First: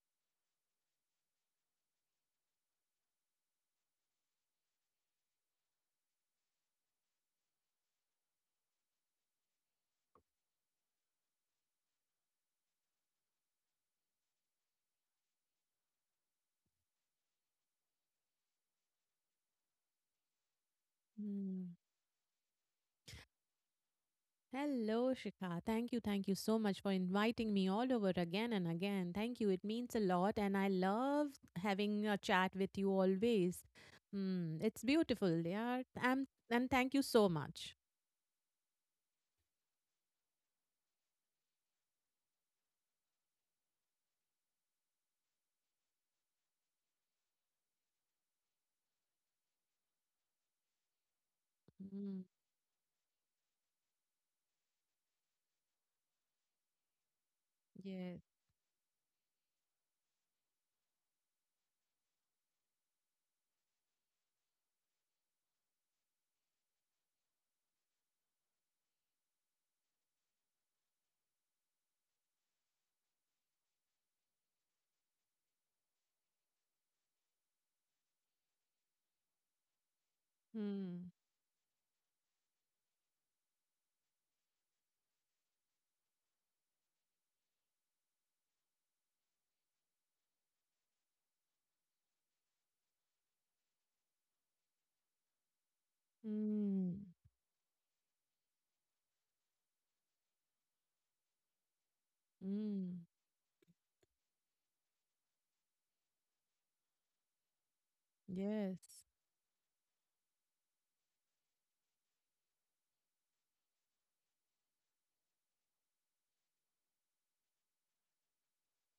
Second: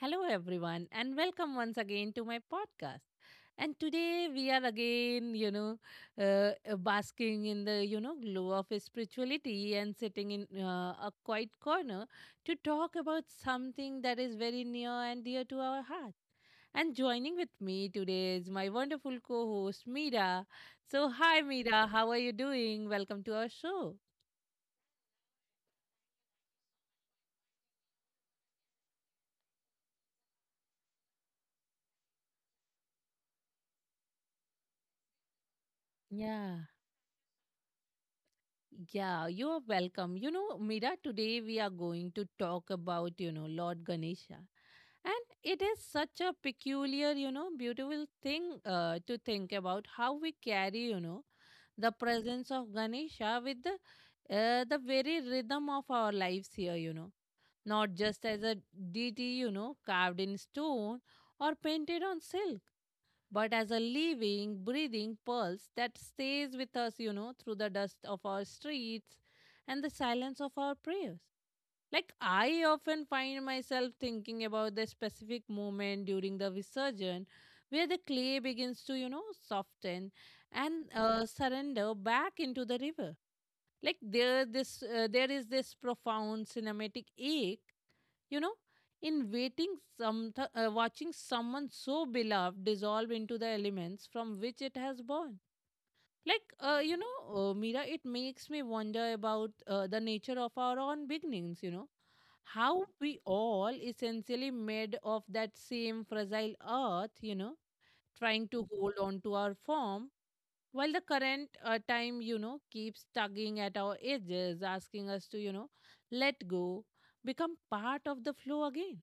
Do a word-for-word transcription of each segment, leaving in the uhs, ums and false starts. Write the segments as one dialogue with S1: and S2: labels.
S1: Hello, everyone, and welcome once again to my podcast. And today we are again, you know, uh, uh, basking in the, you know, glow of spirituality and sitting in uh, a quiet corner to talk about something that is very near and dear to our heart. And joining with me today is my wonderful co host, Meera. So, hi,
S2: Mm.
S1: Meera, how are you doing? Welcome to our show.
S2: Hello, Shikha. Thank you. Thank you so much for inviting me all over again and again. Thank you. It means a lot. And I love having a chat with you always. Mm, it's beautiful. Yeah. And,
S1: Yeah.
S2: and thank you so much.
S1: Yeah, you are welcome. You know, Mira, today we are going to talk about, you know, Lord Ganesha. And it is such a peculiar, you know, beautiful thing uh, to think about how we carry, you know, the
S2: Mm.
S1: presence of Ganesha with the, uh, the very rhythm of our lives here, you know, not
S2: Yes.
S1: just as a deity, you know, carved in stone or painted on silk, but as a living, breathing pulse that stays with us, you know, through the dust of our streets and the silence of our prayers. Like, I often find myself thinking about the specific moment during the Visarjan where the clay begins to, you know, soften and
S2: Mm.
S1: uh, surrender back into the river. Like there this uh, there is this profound cinematic ache, you know, in waiting some th- uh, watching someone so beloved dissolve into the elements from which it has born. Like uh, you
S2: Mm.
S1: know uh, Mira, it makes me wonder about uh, the nature of our own beginnings, you know, how
S2: Mm.
S1: we all essentially made of that same fragile earth, you know, trying to hold
S2: Yes.
S1: on to our form while the current uh, time, you know, keeps tugging at our edges, asking us to, you know, let go, become part of the flow again.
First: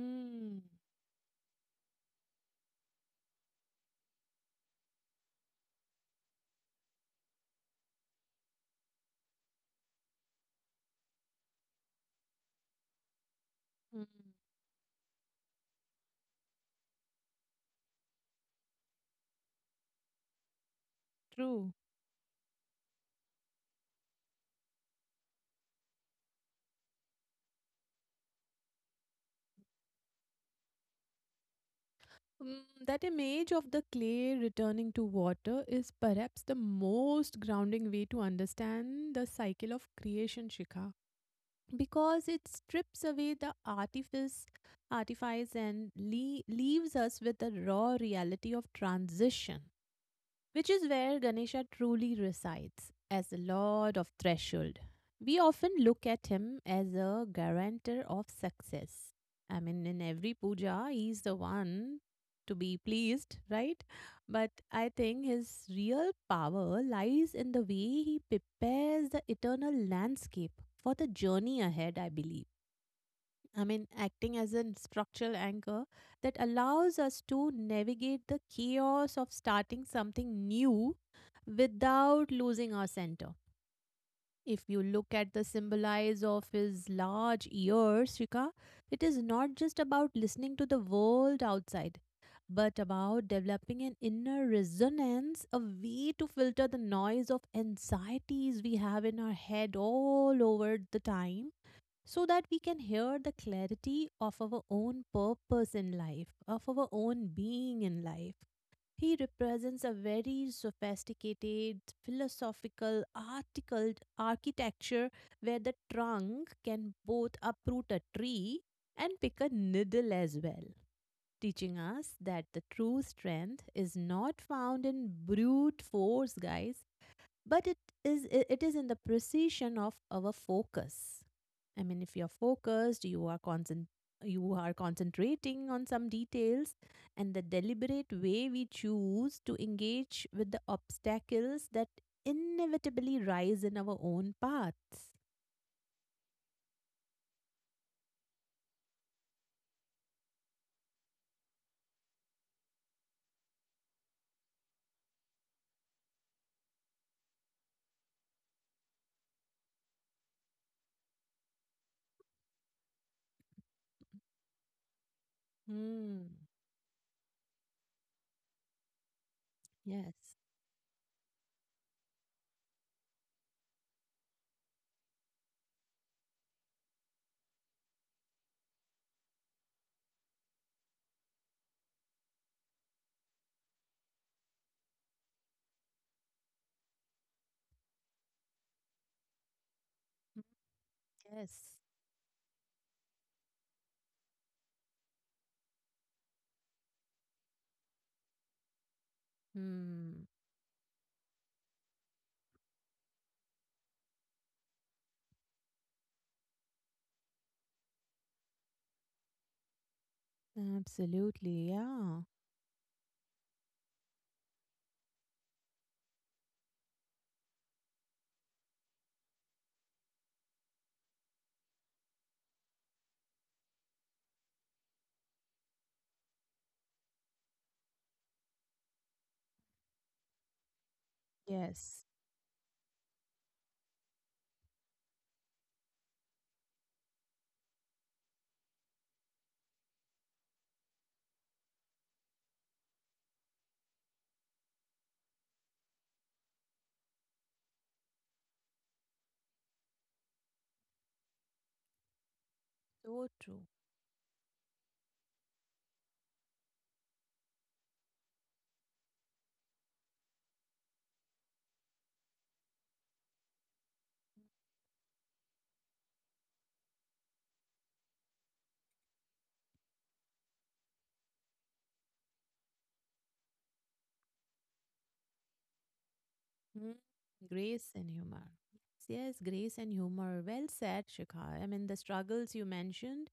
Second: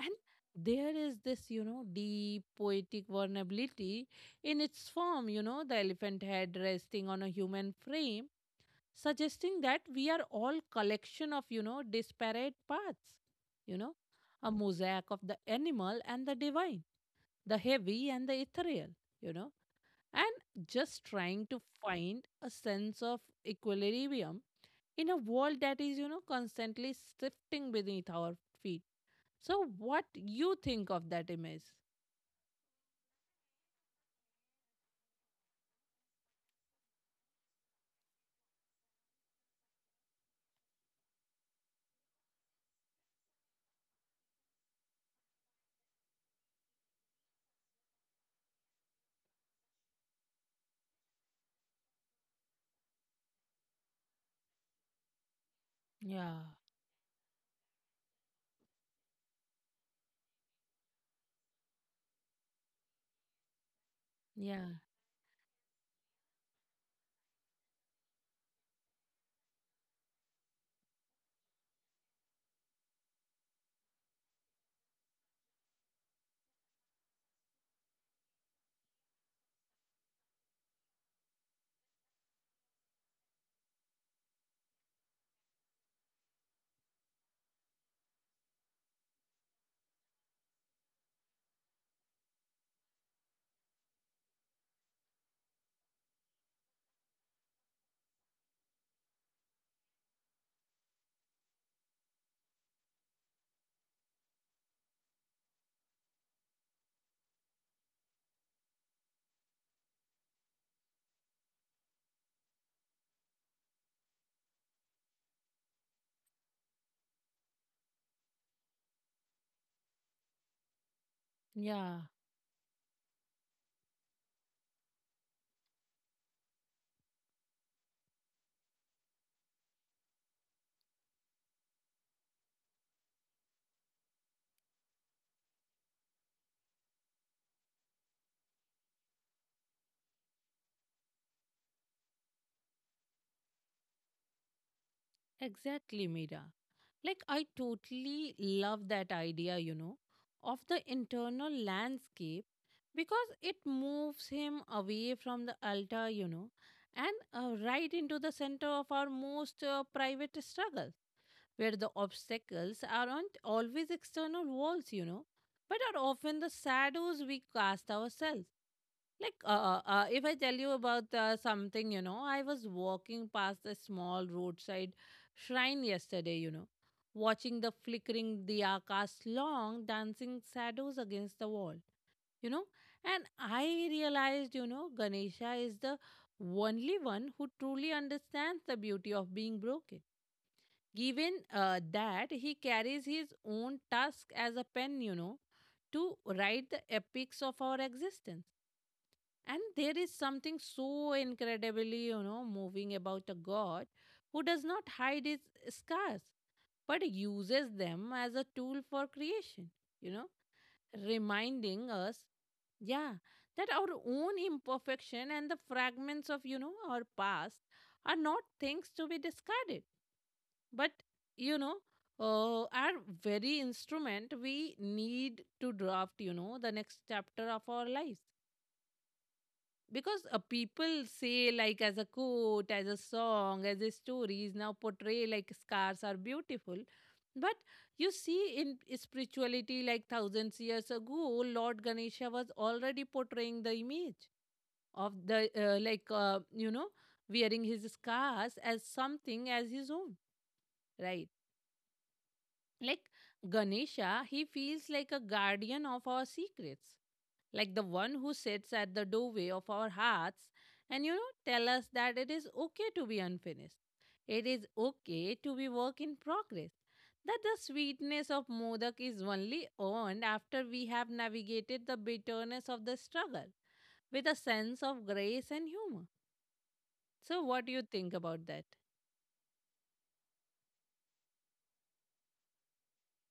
S1: And there is this, you know, deep poetic vulnerability in its form, you know, the elephant head resting on a human frame, suggesting that we are all collection of, you know, disparate parts, you know,
S2: Mm.
S1: a mosaic of the animal and the divine, the heavy and the ethereal, you know, and just trying to
S2: True.
S1: find a sense of equilibrium in a world that is, you know, constantly shifting beneath our feet. So what you think of that image?
S2: Mm, that image of the clay returning to water is perhaps the most grounding way to understand the cycle of creation, Shikha, because it strips away the artifice, artifice and le- leaves us with the raw reality of transition, which is where Ganesha truly resides as the Lord of Threshold. We often look at
S1: Yeah.
S2: him as a guarantor of success. I mean, in every puja, he's the one to be pleased, right? But
S1: Yeah.
S2: I think his real power lies in the way he prepares the eternal landscape for the journey ahead, I believe. I mean, acting as a structural anchor that allows us to navigate the chaos of starting something new without losing our center. If you look at the symbolize of his large ears, Shika, it is not just about listening to the world outside, but about developing an inner resonance, a way to filter the noise of anxieties we have in our head all over the time, so that we can hear the clarity of our own purpose in life, of our own being in life. He represents a very sophisticated, philosophical, articled architecture where the trunk can both uproot a tree and pick a needle as well, teaching
S1: Yeah,
S2: us that the true strength is not found in brute force, guys, but it is it is in the precision of our focus. I mean, if you're focused, you are concent- you are concentrating on some details and the deliberate way we choose to engage with the obstacles that inevitably rise in our own paths.
S1: exactly, Mira. Like, I totally love that idea, you know, of the internal landscape, because it moves him away from the altar, you know, and uh, right into the center of our most uh, private struggle, where the obstacles aren't always external walls, you know, but are
S2: Hmm.
S1: often the shadows we cast ourselves. Like, uh, uh, uh,
S2: Yes.
S1: if I tell you about uh, something, you know, I was walking past a small roadside shrine yesterday, you know, watching the flickering diya cast long dancing shadows against the wall, you know, and I realized, you know, Ganesha is the only one who truly understands the beauty of being broken.
S2: Mm,
S1: Given
S2: yes.
S1: uh, that he carries his own task as a pen, you know, to write the epics of our existence. And there is
S2: Hmm.
S1: something so incredibly, you know, moving about a god who does not hide his scars but uses them as a tool for creation, you know,
S2: Absolutely,
S1: reminding
S2: yeah.
S1: us, yeah, that our own imperfection and the fragments of, you know, our past are not things to be discarded, but, you know, uh, are very instrument we need to draft, you know, the next chapter of our lives, because uh, people say, like, as
S2: Yes.
S1: a quote, as a song, as a stories now portray, like, scars are beautiful. But you see in spirituality, like, thousands years ago, Lord Ganesha was already portraying the image of the uh, like uh, you know, wearing his scars as something as his own, right? Like,
S2: So true.
S1: Ganesha, he feels like a guardian of our secrets, like the one who sits at the doorway of our hearts, and, you know, tell us that it is okay to be unfinished, it is okay to be work in progress, that the sweetness of modak is only earned after we have navigated the bitterness of the struggle with a sense of grace and humor.
S2: Mm.
S1: So what do you
S2: Grace and
S1: think
S2: humor.
S1: about that?
S2: Yes, grace and humor. Well said, Shikha. I mean, the struggles you mentioned,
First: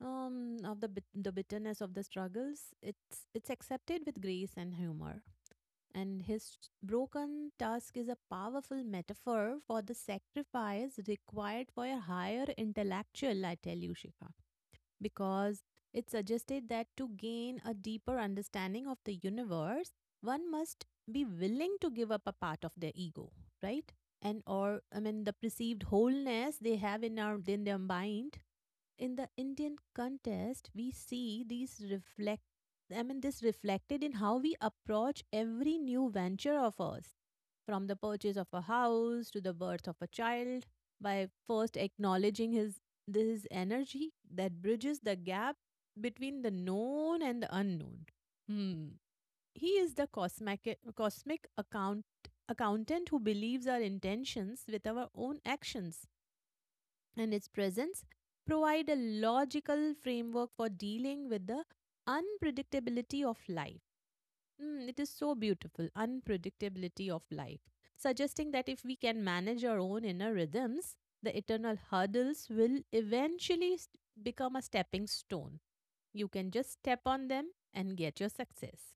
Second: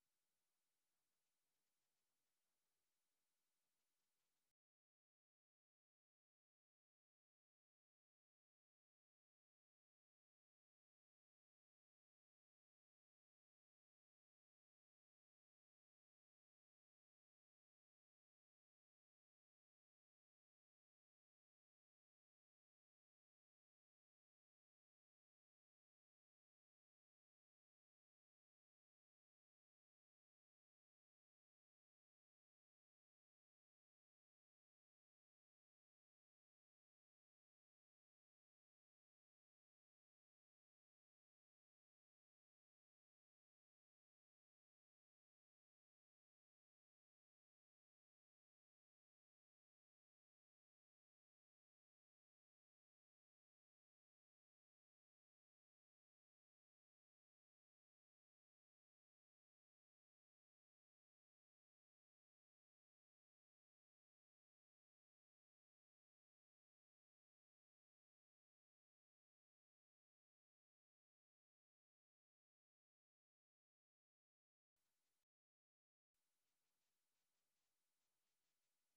S2: um, of the bit- the bitterness of the struggles, it's it's accepted with grace and humor. And his broken tusk is a powerful metaphor for the sacrifice required for a higher intellectual. I tell you, Shikha, because it suggested that to gain a deeper understanding of the universe, one must be willing to give up a part of their ego, right? And, or I mean, the perceived wholeness they have in our in their mind. In the Indian contest, we see these reflect I mean, this reflected in how we approach every new venture of ours, from the purchase of a house to the birth of a child, by first acknowledging his this is energy that bridges the gap between the known and the unknown. Hmm. He is the cosmic, cosmic account, accountant who believes our intentions with our own actions, and its presence provide a logical framework for dealing with the unpredictability of life. Mm, it is so beautiful, unpredictability of life, suggesting that if we can manage our own inner rhythms, the eternal hurdles will eventually s- become a stepping stone. You can just step on them and get your success.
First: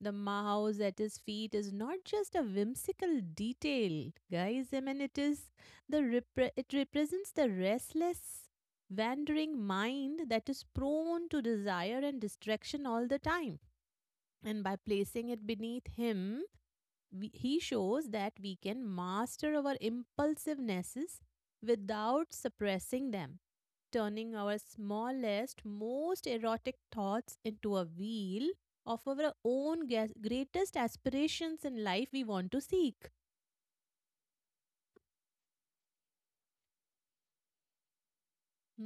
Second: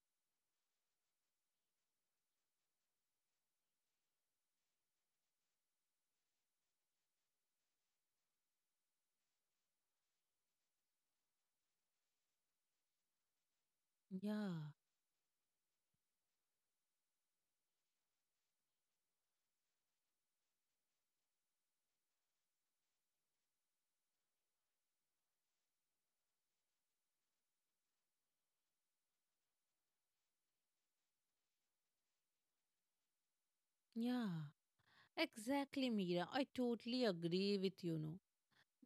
S2: The mouse at his feet is not just a whimsical detail, guys. I mean, it is the repre- it represents the restless, wandering mind that is prone to desire and distraction all the time. And
S1: Yeah,
S2: by placing it beneath him, we, he shows that we can master our impulsivenesses without suppressing them, turning our smallest, most erotic thoughts into a wheel of our own greatest aspirations in life we want to seek.
S1: yeah. Exactly, Mira. I totally agree with you. No,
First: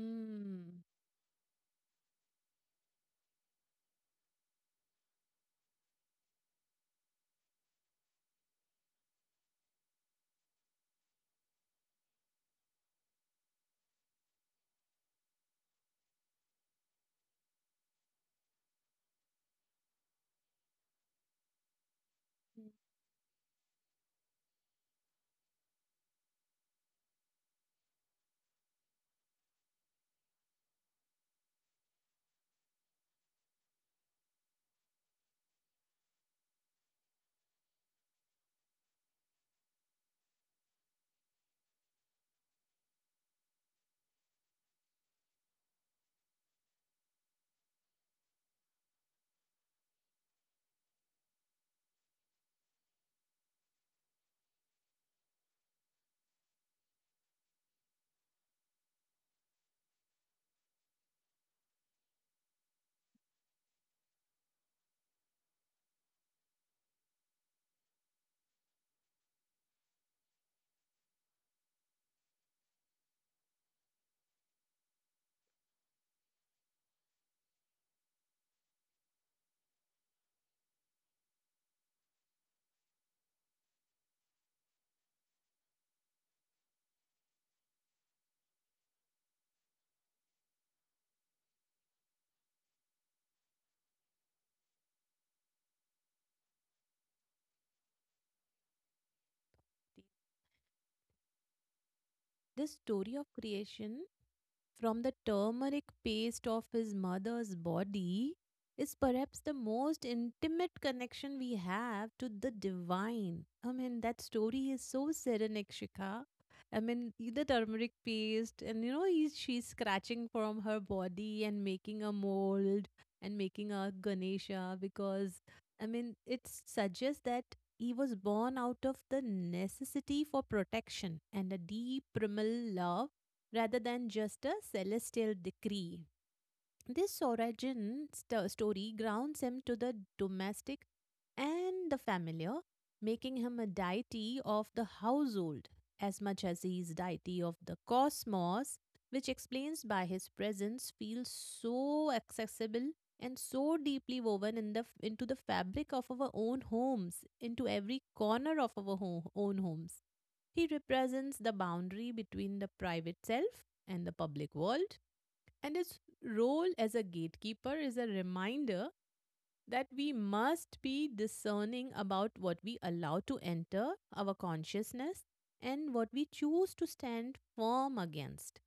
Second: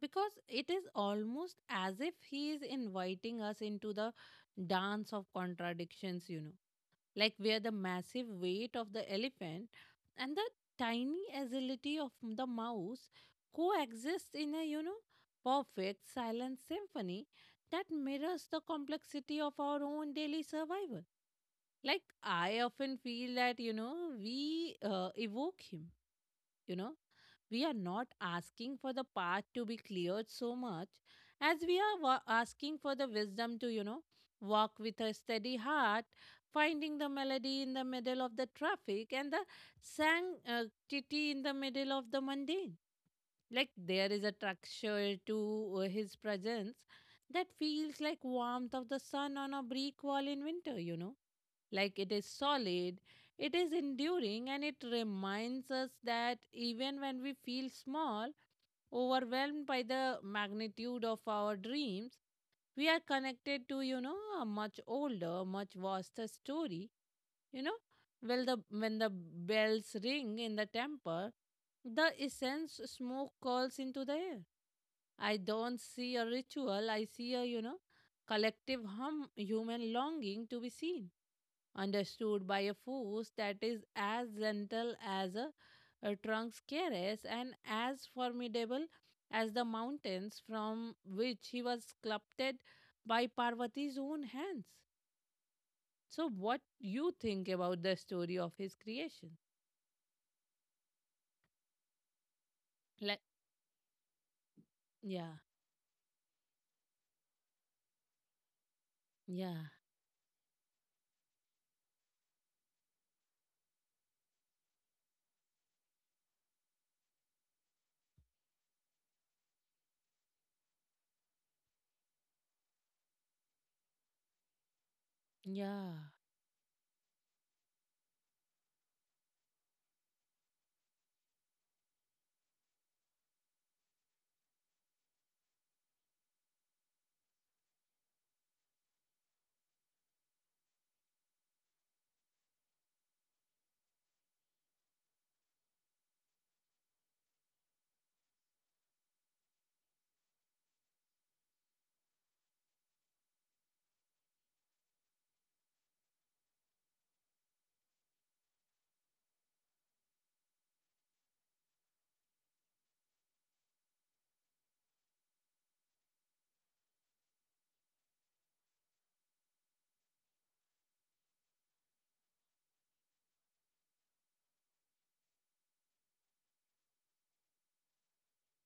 S1: because it is almost as if he is inviting us into the dance of contradictions, you know, like where the massive weight of the elephant and the tiny agility of the mouse coexist in a, you know, perfect silent symphony that mirrors the complexity of our own daily survival. Like, I often feel that, you know, we uh, evoke him, you know, we are not asking for the path to be cleared so much as we are wa- asking for the wisdom to, you know, walk with a steady heart, finding the melody in the middle of the traffic and the sanctity in the middle of the mundane. Like there is a texture to uh, his presence that feels like warmth of the sun on a brick wall in winter, you know, like it is solid, it is enduring, and it reminds us that even when we feel small, overwhelmed by the magnitude of our dreams, we are connected to, you know, a much older, much vaster story, you know, well the when the bells ring in the temple, the essence smoke curls into the air. I don't see a ritual. I see a, you know, collective hum, human longing to be seen, understood by a force that is as gentle as a, a trunk's caress and as formidable as the mountains from which he was sculpted by Parvati's own hands. So, what you think about the story of his creation?
S2: This story
S1: Like,
S2: of creation from the
S1: yeah,
S2: turmeric paste of his mother's body is perhaps the
S1: yeah,
S2: most intimate connection we have to the divine. I mean, that story is so serenic, Shikha. I mean, the turmeric paste, and you know, he's, she's scratching from her body and making a mold and making a Ganesha. Because, I
S1: yeah,
S2: mean, it suggests that he was born out of the necessity for protection and a deep primal love, rather than just a celestial decree. This origin st- story grounds him to the domestic and the familiar, making him a deity of the household as much as he is deity of the cosmos, which explains by his presence feels so accessible and so deeply woven in the f- into the fabric of our own homes, into every corner of our ho- own homes. He represents the boundary between the private self and the public world, and its role as a gatekeeper is a reminder that we must be discerning about what we allow to enter our consciousness and what we choose to stand firm against,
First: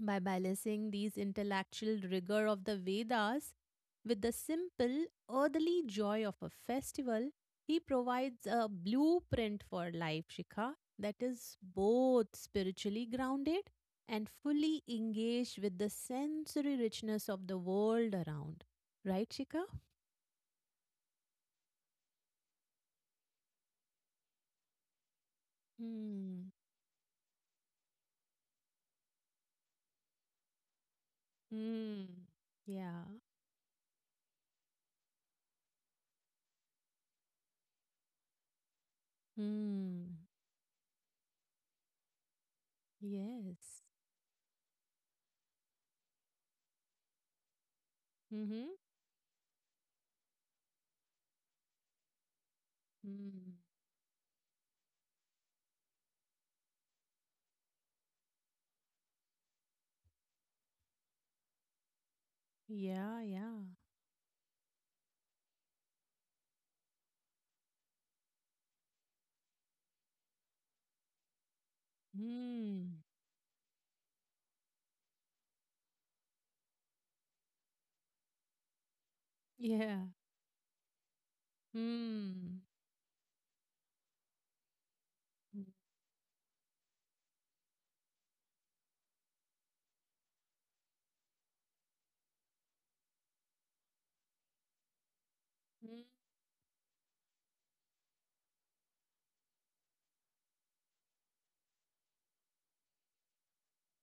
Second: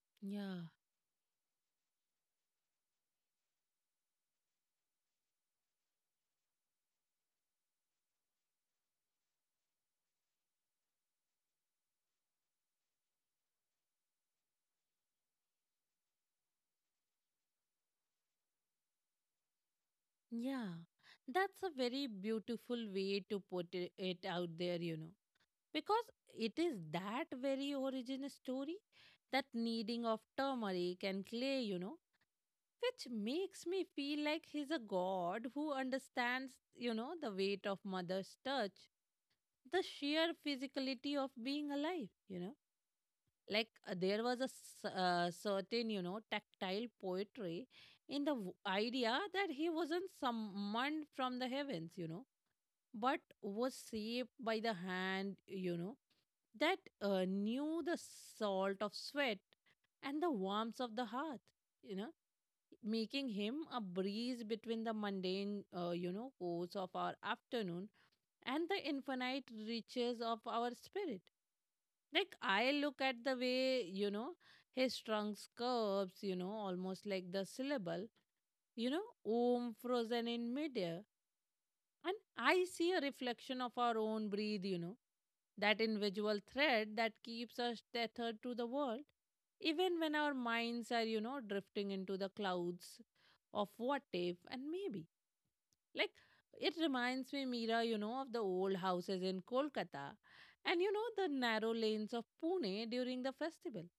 S2: by
S1: yeah,
S2: balancing these intellectual rigor of the Vedas with the simple, earthly joy of a festival. He provides a blueprint for life, Shikha, that is both spiritually grounded and fully engaged with the sensory richness of the world around. Right, Shikha?
S1: yeah. That's a very beautiful way to put it, it out there, you know, because
S2: Hmm.
S1: it is that very origin story, that kneading of turmeric and clay, you know,
S2: Hmm. Yeah.
S1: which makes me feel like he's a god who understands, you know, the weight of mother's touch, the
S2: Hmm.
S1: sheer physicality of being alive, you know, like
S2: Yes.
S1: uh, there was a s- uh, certain, you know, tactile poetry in the w-
S2: Mm-hmm.
S1: idea that he wasn't summoned from the heavens, you know, but
S2: Hmm.
S1: was saved by the hand, you know, that uh, knew the salt of sweat and the warmth of the heart, you know,
S2: Yeah,
S1: making
S2: yeah.
S1: him a breeze between the mundane uh, you know, course of our afternoon and the infinite riches of our spirit. Like, I
S2: Hmm.
S1: look at the way, you know, his trunk curves, you know, almost like the syllable, you know, om
S2: Yeah.
S1: frozen in midair. And
S2: Mm.
S1: I see a reflection of our own breath, you know,
S2: Mm.
S1: that invisible thread that keeps us tethered to the world, even when our minds are, you know, drifting into the clouds of what if and maybe.
S2: Mm.
S1: Like, it reminds me, Mira, you know, of the old houses in Kolkata, and, you know, the narrow lanes of Pune during the festival,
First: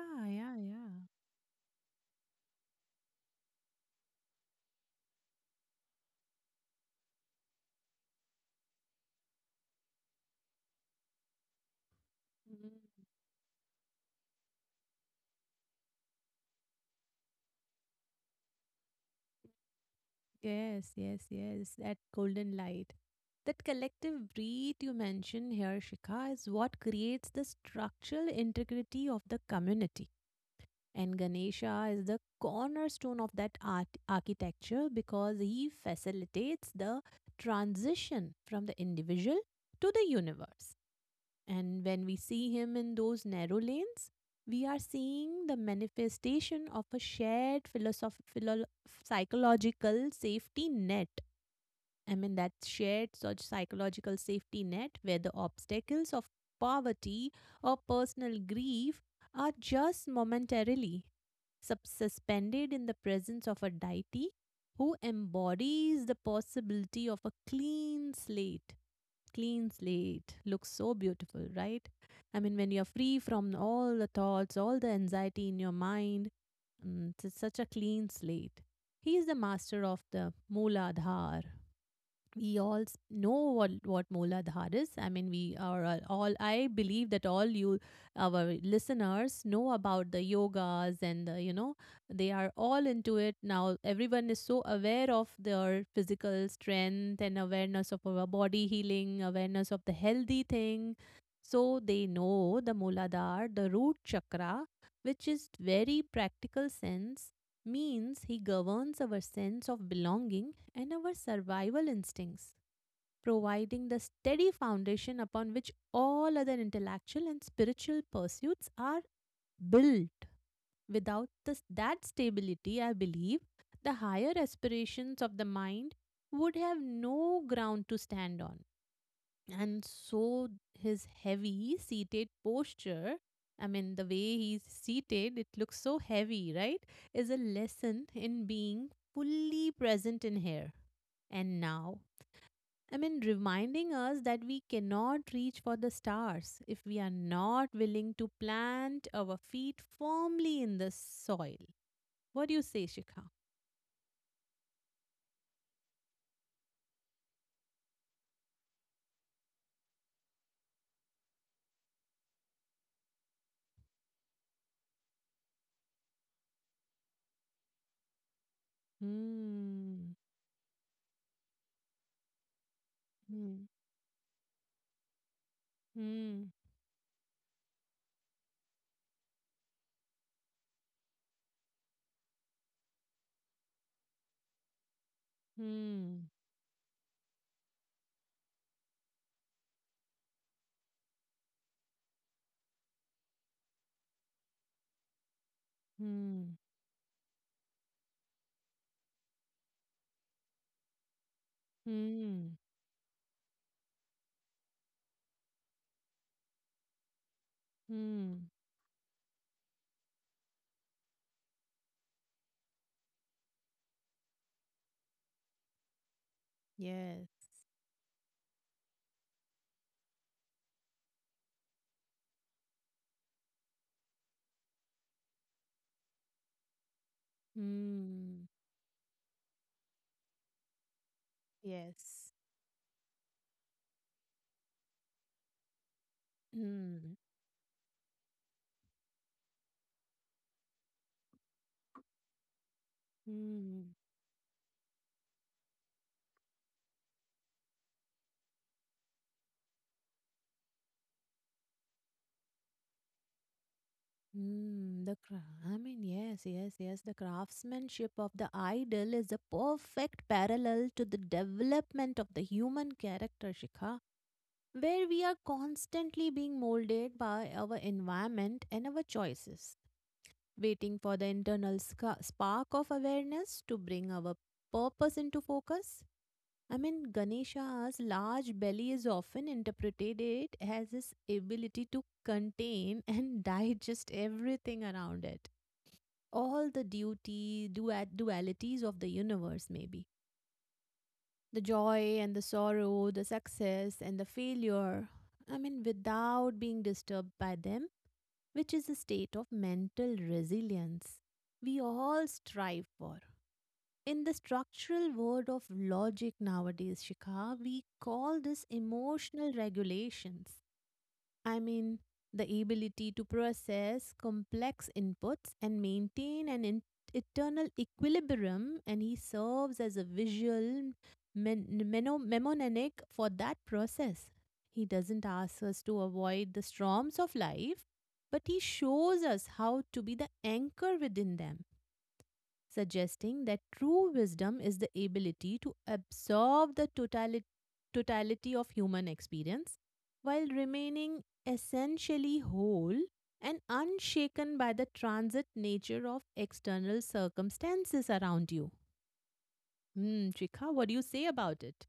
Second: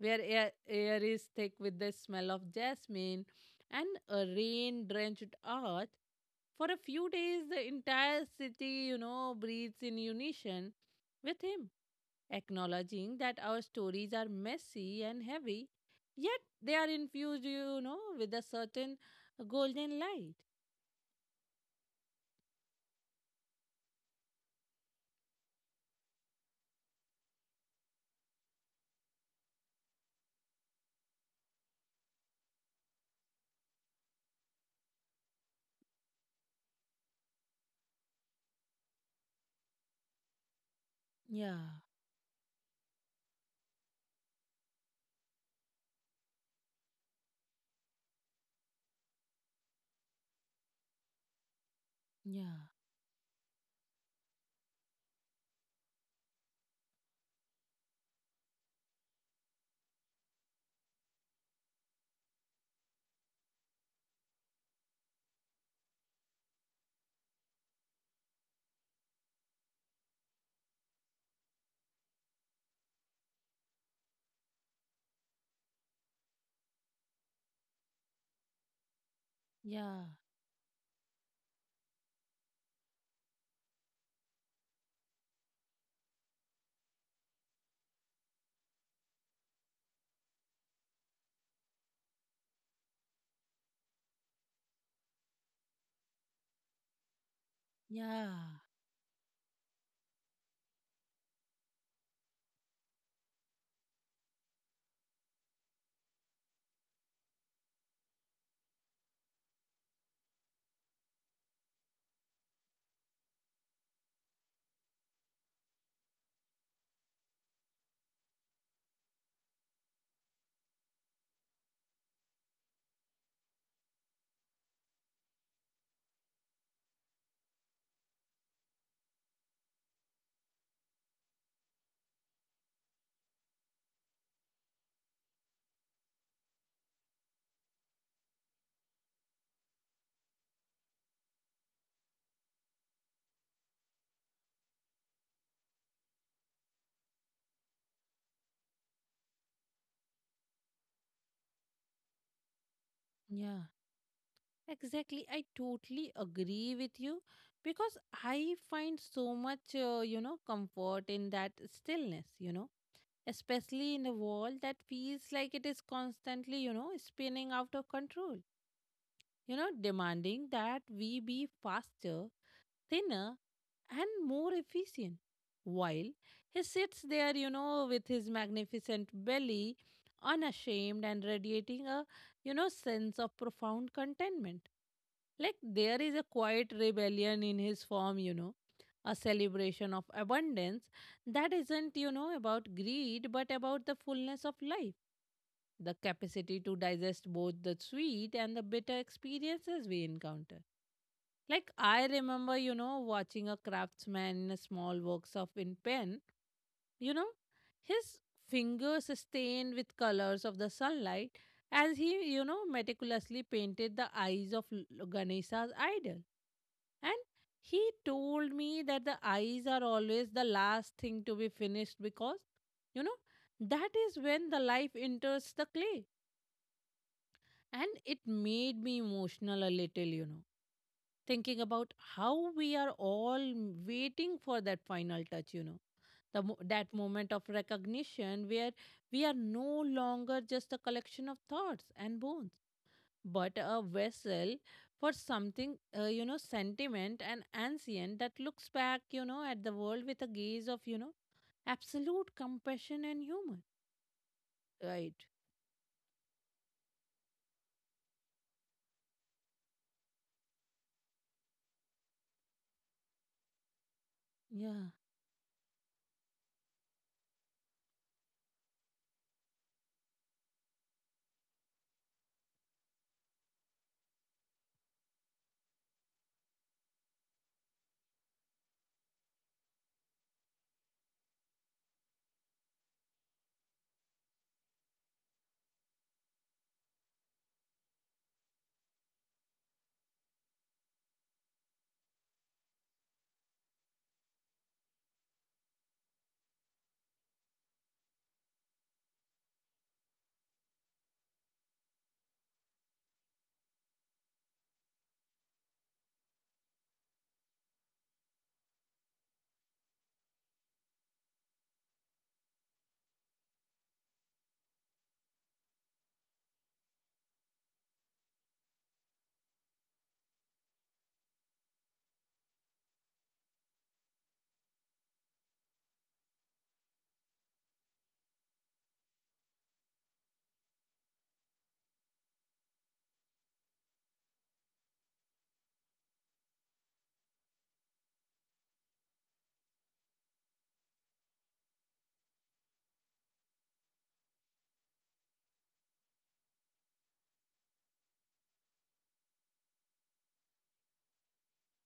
S1: where air,
S2: yeah, yeah.
S1: air is thick with the smell of jasmine and a rain drenched earth. For a few days, the entire city, you know, breathes in unison with him, acknowledging that our stories are messy and heavy, yet they are infused, you know, with a certain golden light.
S2: Yes, yes, yes. That golden light. That collective breath you mentioned here, Shikha, is what creates the structural integrity of the community. And Ganesha is the cornerstone of that art architecture, because he facilitates the transition from the individual to the universe.
S1: Yeah,
S2: And when we see him in those narrow lanes, we are seeing the manifestation of a shared philosoph- philo- psychological safety net. I mean, that
S1: yeah.
S2: shared such psychological safety net, where the obstacles of poverty or personal grief are just momentarily sub- suspended in the presence of a deity who embodies the possibility of a clean slate. Clean slate looks so beautiful, right? I mean, when you're free from all the thoughts, all the anxiety in your mind, mm, it's such a clean slate. He is the master of
S1: Yeah,
S2: the Mooladhar, we all s- know what what Mooladhar is. I mean, we are all. All- I believe that all you, our listeners, know about the yogas, and the, you know, they are all into it now. Everyone is so aware of their physical strength and awareness of our
S1: yeah,
S2: body healing, awareness of the healthy thing. So they know the Mooladhar, the root chakra, which is very practical sense means he governs our sense of belonging and our survival instincts, providing the steady foundation upon which all other intellectual and spiritual pursuits are built. Without this, that stability, I believe the higher aspirations of the mind would have no ground to stand on. And so, his heavy seated posture, I mean, the way he's seated, it looks so heavy, right? Is a lesson in being fully present in here and now. I mean, reminding us that we cannot reach for the stars if we are not willing to plant our feet firmly in the soil. What do you say, Shikha?
S1: yeah. Exactly. I totally agree with you, because I find so much, uh, you know, comfort in that stillness, you know, especially in a world that feels like it is constantly, you know, spinning out of control, you know,
S2: Hmm.
S1: demanding that we be faster, thinner,
S2: Hmm.
S1: and more efficient. While
S2: Hmm.
S1: he sits there, you know, with his magnificent belly, unashamed and radiating a, you know, sense of profound contentment. Like there is
S2: Hmm.
S1: a quiet rebellion in his form, you know, a celebration of abundance that isn't, you know, about greed but about the fullness of life, the
S2: Hmm.
S1: capacity to digest both the sweet and the bitter experiences we encounter. Like, I
S2: Hmm.
S1: remember, you know, watching a craftsman in a small workshop in Penn, you know, his
S2: Hmm.
S1: fingers stained with colors of the sunlight as he, you know, meticulously painted the eyes of L- Ganesha's idol. And
S2: Yes.
S1: he told me that the eyes are always the last thing to be finished because, you know, that is when the life enters the clay. And it
S2: Hmm.
S1: made me emotional a little, you know, thinking about
S2: Yes.
S1: how we are all waiting for that final touch, you know, the mo- that
S2: Hmm.
S1: moment of recognition where we are no longer just a collection of thoughts and bones but a
S2: Hmm.
S1: vessel for something, uh, you know, sentiment and ancient that looks back, you know, at the world with a gaze of, you know, absolute compassion and humor,
S2: Mm, the
S1: right?
S2: cra- I mean, yes, yes, yes. The craftsmanship of the idol is a perfect parallel to the development of the human character, Shikha,
S1: Yeah,
S2: where we are constantly being molded by our environment and our choices, waiting for the internal sca- spark of awareness to bring our purpose into focus. I mean, Ganesha's large belly is often interpreted it as his ability to contain and digest everything around it, all the duty, dua- dualities of the universe, maybe the joy and the sorrow, the success and the failure. I mean, without being disturbed by them, which is a state of mental resilience we all strive for. In the structural world of logic nowadays, Shikha, we call this emotional regulations. I mean, the ability to process complex inputs and maintain an in- eternal equilibrium, and he serves as a visual men- meno- mnemonic for that process. He doesn't ask us to avoid the storms of life, but he shows us how to be the anchor within them, suggesting that true wisdom is the ability to absorb the totali- totality of human experience while remaining essentially whole and unshaken by the transit nature of external circumstances around you. Hmm, Trika, what do you say about it?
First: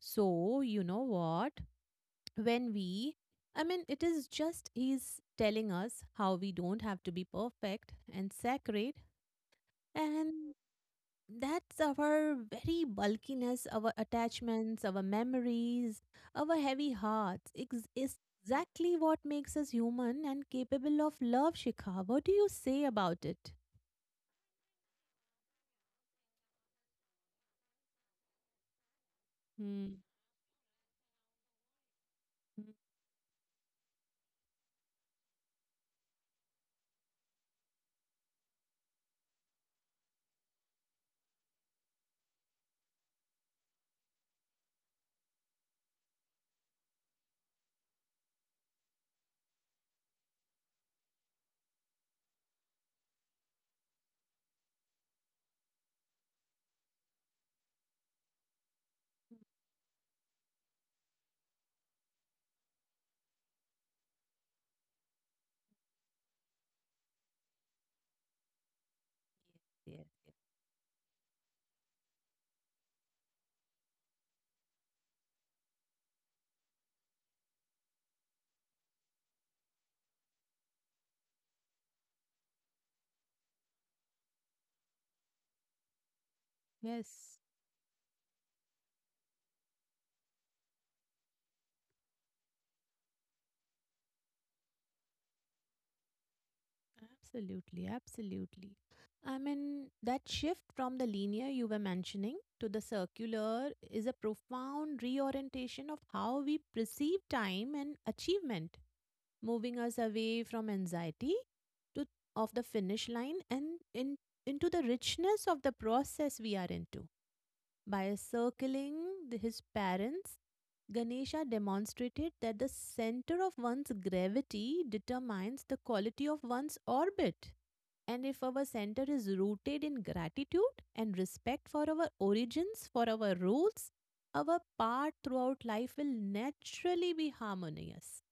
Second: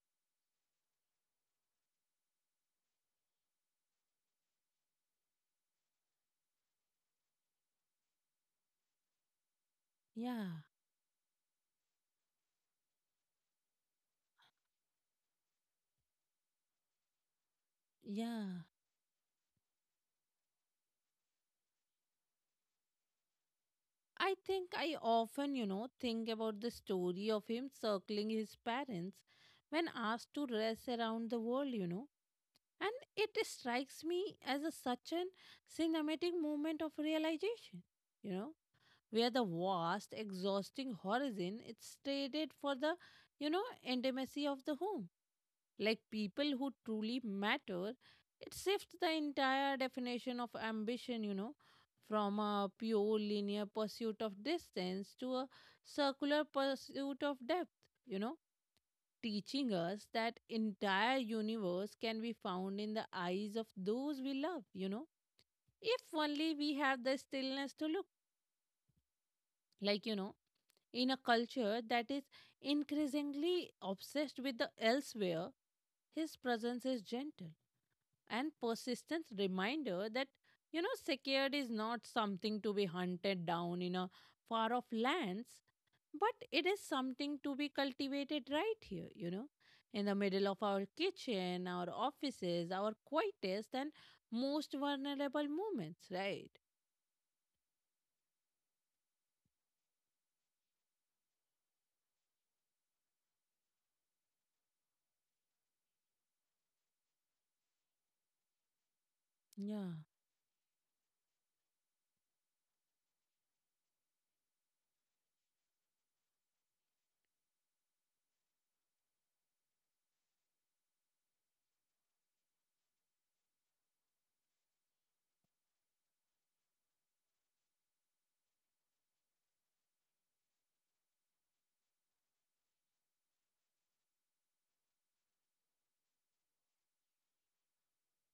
S2: So, you know what? When we, I mean, it is just he's telling us how we don't have to be perfect and sacred. And
S1: yeah,
S2: that's our very bulkiness, our attachments, our memories, our heavy hearts. Ex- is
S1: yeah.
S2: Exactly what makes us human and capable of love, Shikha. What do you say about it?
S1: I think I often, you know, think about the story of him circling his parents when
S2: Mm.
S1: asked to race around the world, you know,
S2: Mm.
S1: and it strikes me as a such an cinematic moment of realization, you know, where the vast, exhausting horizon is traded for the, you know, intimacy of the home. Like people who truly matter, it shifts the entire definition of ambition, you know, from a pure linear pursuit of distance to a circular pursuit of depth, you know, teaching us that entire universe can be found in the eyes of those we love, you know. If only we have the stillness to look like
S2: Yes,
S1: you know In a culture that is increasingly obsessed with the elsewhere, his presence is gentle and persistent reminder that, you know, secured is not something to be hunted down in a far off lands, but it is
S2: yes,
S1: something to be cultivated right here, you know, in the middle of our kitchen, our offices, our quietest and most vulnerable moments, right?
S2: absolutely, absolutely. I mean, that shift from the linear you were mentioning to the circular is a profound reorientation of how we perceive time and achievement, moving
S1: Yeah,
S2: us away from anxiety to of the finish line and in, into the richness of the process we are into. By circling the- his parents, Ganesha demonstrated that the center of one's gravity determines the quality of one's orbit. And if our center is rooted in gratitude and respect for our origins, for our roots, our path throughout life will naturally be harmonious.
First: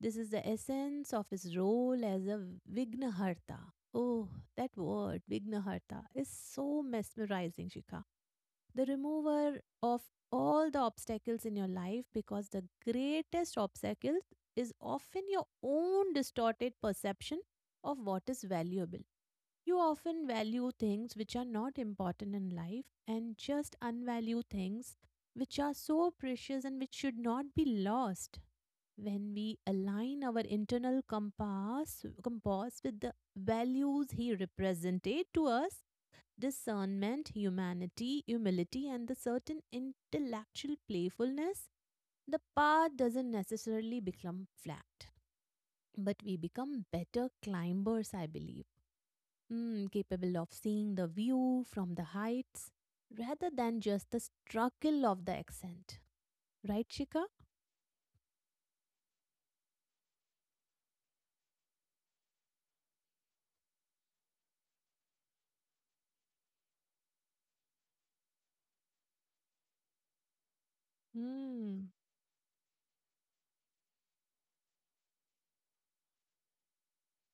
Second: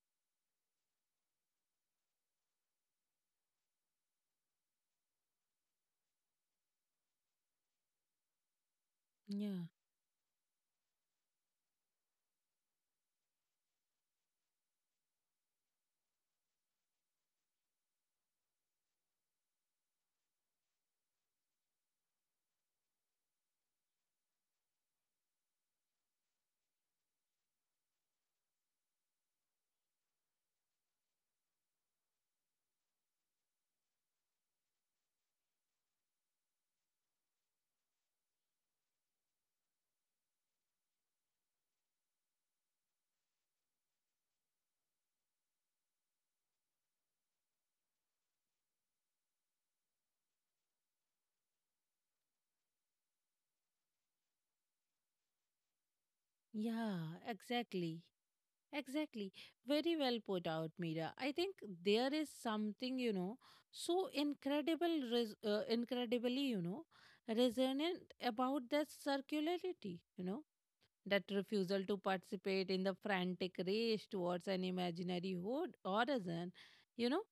S2: This is the essence of his role as a Vignaharta. Oh, that word, Vignaharta, is so mesmerizing, Shikha. The remover
S1: yeah,
S2: of all the obstacles in your life because the greatest obstacle is often your own distorted perception of what is valuable. You often value things which are not important in life and just unvalue things which are so precious and which should not be lost. When we align our internal compass, compass with the values he represented to us, discernment, humanity, humility, and the certain intellectual playfulness, the path doesn't necessarily become flat, but we become better climbers, I believe, mm, capable of seeing the view from the heights rather than just the struggle of the accent. Right,
S1: yeah,
S2: Shika?
S1: exactly. Exactly. Very well put out, Mira. I think there is something, you know, so incredible, res- uh, incredibly, you know, resonant about that circularity, you know, that refusal
S2: Mm,
S1: to participate in the frantic race towards an imaginary ho- horizon, you know,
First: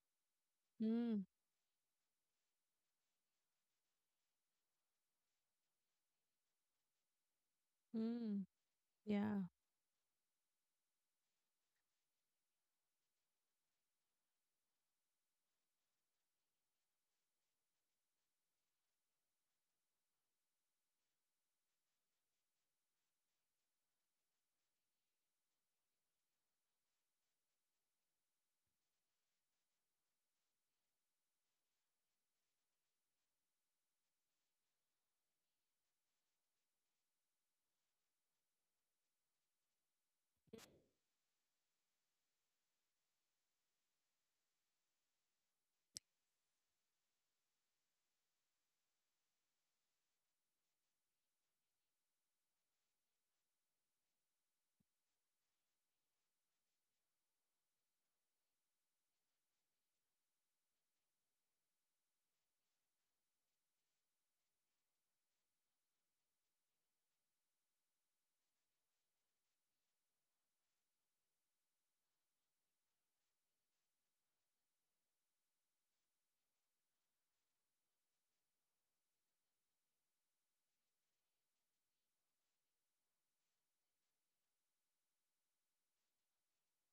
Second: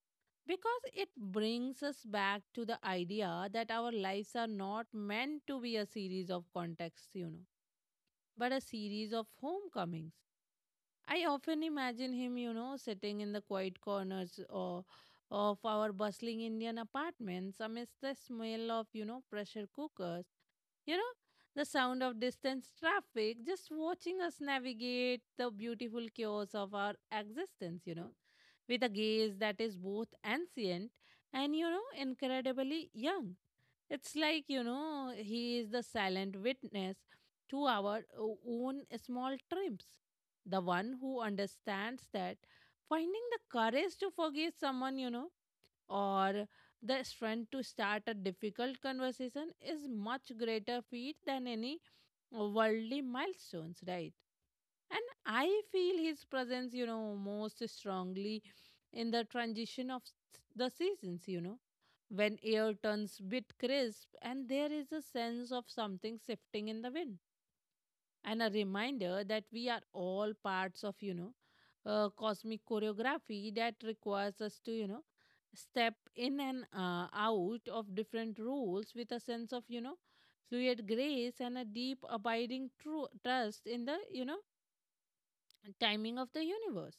S1: because it
S2: mm,
S1: brings us back to the idea that our lives are not meant to be a series of contexts, you know,
S2: mm,
S1: but a series of
S2: yeah.
S1: homecomings. I often imagine him, you know, sitting in the quiet corners or of our bustling Indian apartments amidst the smell of, you know, pressure cookers, you know, the sound of distant traffic, just watching us navigate the beautiful chaos of our existence, you know, with a gaze that is both ancient and, you know, incredibly young. It's like, you know, he is the silent witness to our o- own small triumphs. The one who understands that finding the courage to forgive someone, you know, or the strength to start a difficult conversation is much greater feat than any worldly milestones, right? And I feel his presence, you know, most strongly in the transition of s- the seasons, you know, when air turns bit crisp and there is a sense of something shifting in the wind and a reminder that we are all parts of, you know, uh, cosmic choreography that requires us to, you know, step in and uh, out of different roles with a sense of, you know, fluid grace and a deep abiding true trust in the, you know, timing of the universe.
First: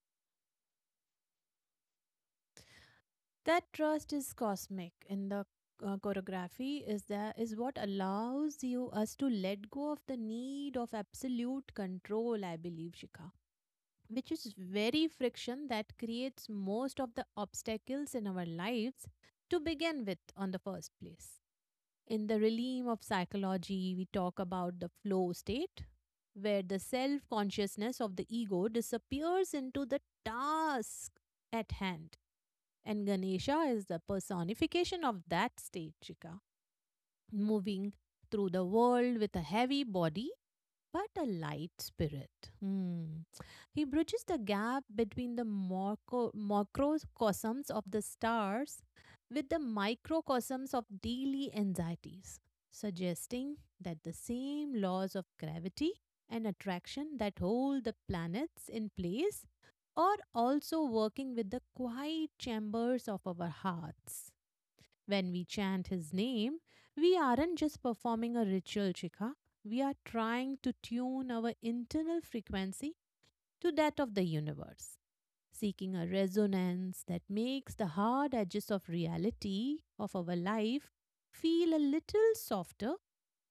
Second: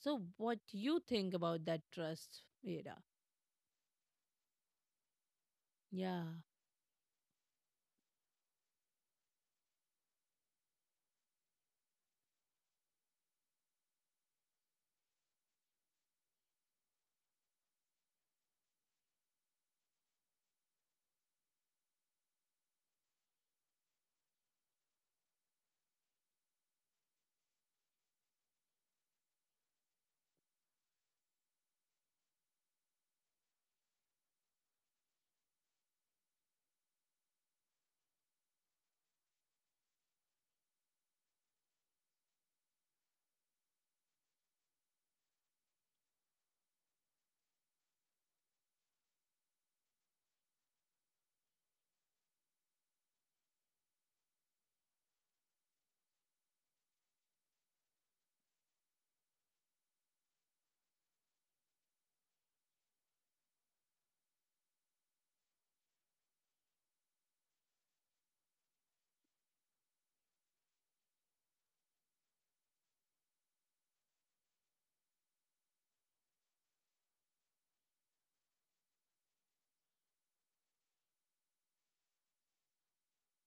S1: So what you think about that trust, Veda?
S2: That trust is cosmic in the uh,
S1: Yeah,
S2: choreography is that is what allows you us to let go of the need of absolute control, I believe, Shika. Which is very friction that creates most of the obstacles in our lives to begin with on the first place. In the realm of psychology, we talk about the flow state, where the self consciousness of the ego disappears into the task at hand. And Ganesha is the personification of that state, Chika, moving through the world with a heavy body but a light spirit. Hmm. He bridges the gap between the morco- macrocosms of the stars with the microcosms of daily anxieties, suggesting that the same laws of gravity and attraction that hold the planets in place are also working with the quiet chambers of our hearts. When we chant his name, we aren't just performing a ritual, Chika. We are trying to tune our internal frequency to that of the universe, seeking a resonance that makes the hard edges of reality of our life feel a little softer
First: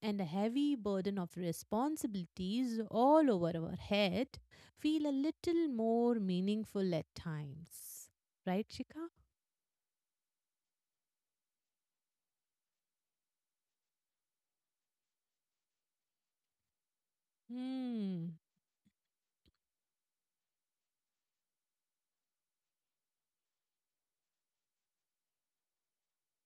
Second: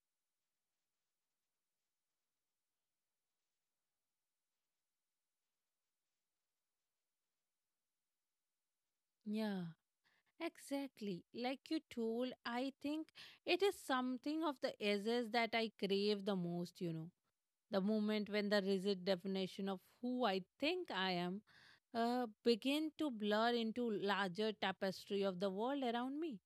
S2: and the heavy burden of responsibilities all over our head feel a little more meaningful at times. Right, Chika?
S1: yeah, exactly. Like you told, I think it is something of the essence that I crave the most, you know. The moment
S2: Hmm.
S1: when the rigid definition of who I think I am uh, begin to blur into larger tapestry of the world around me.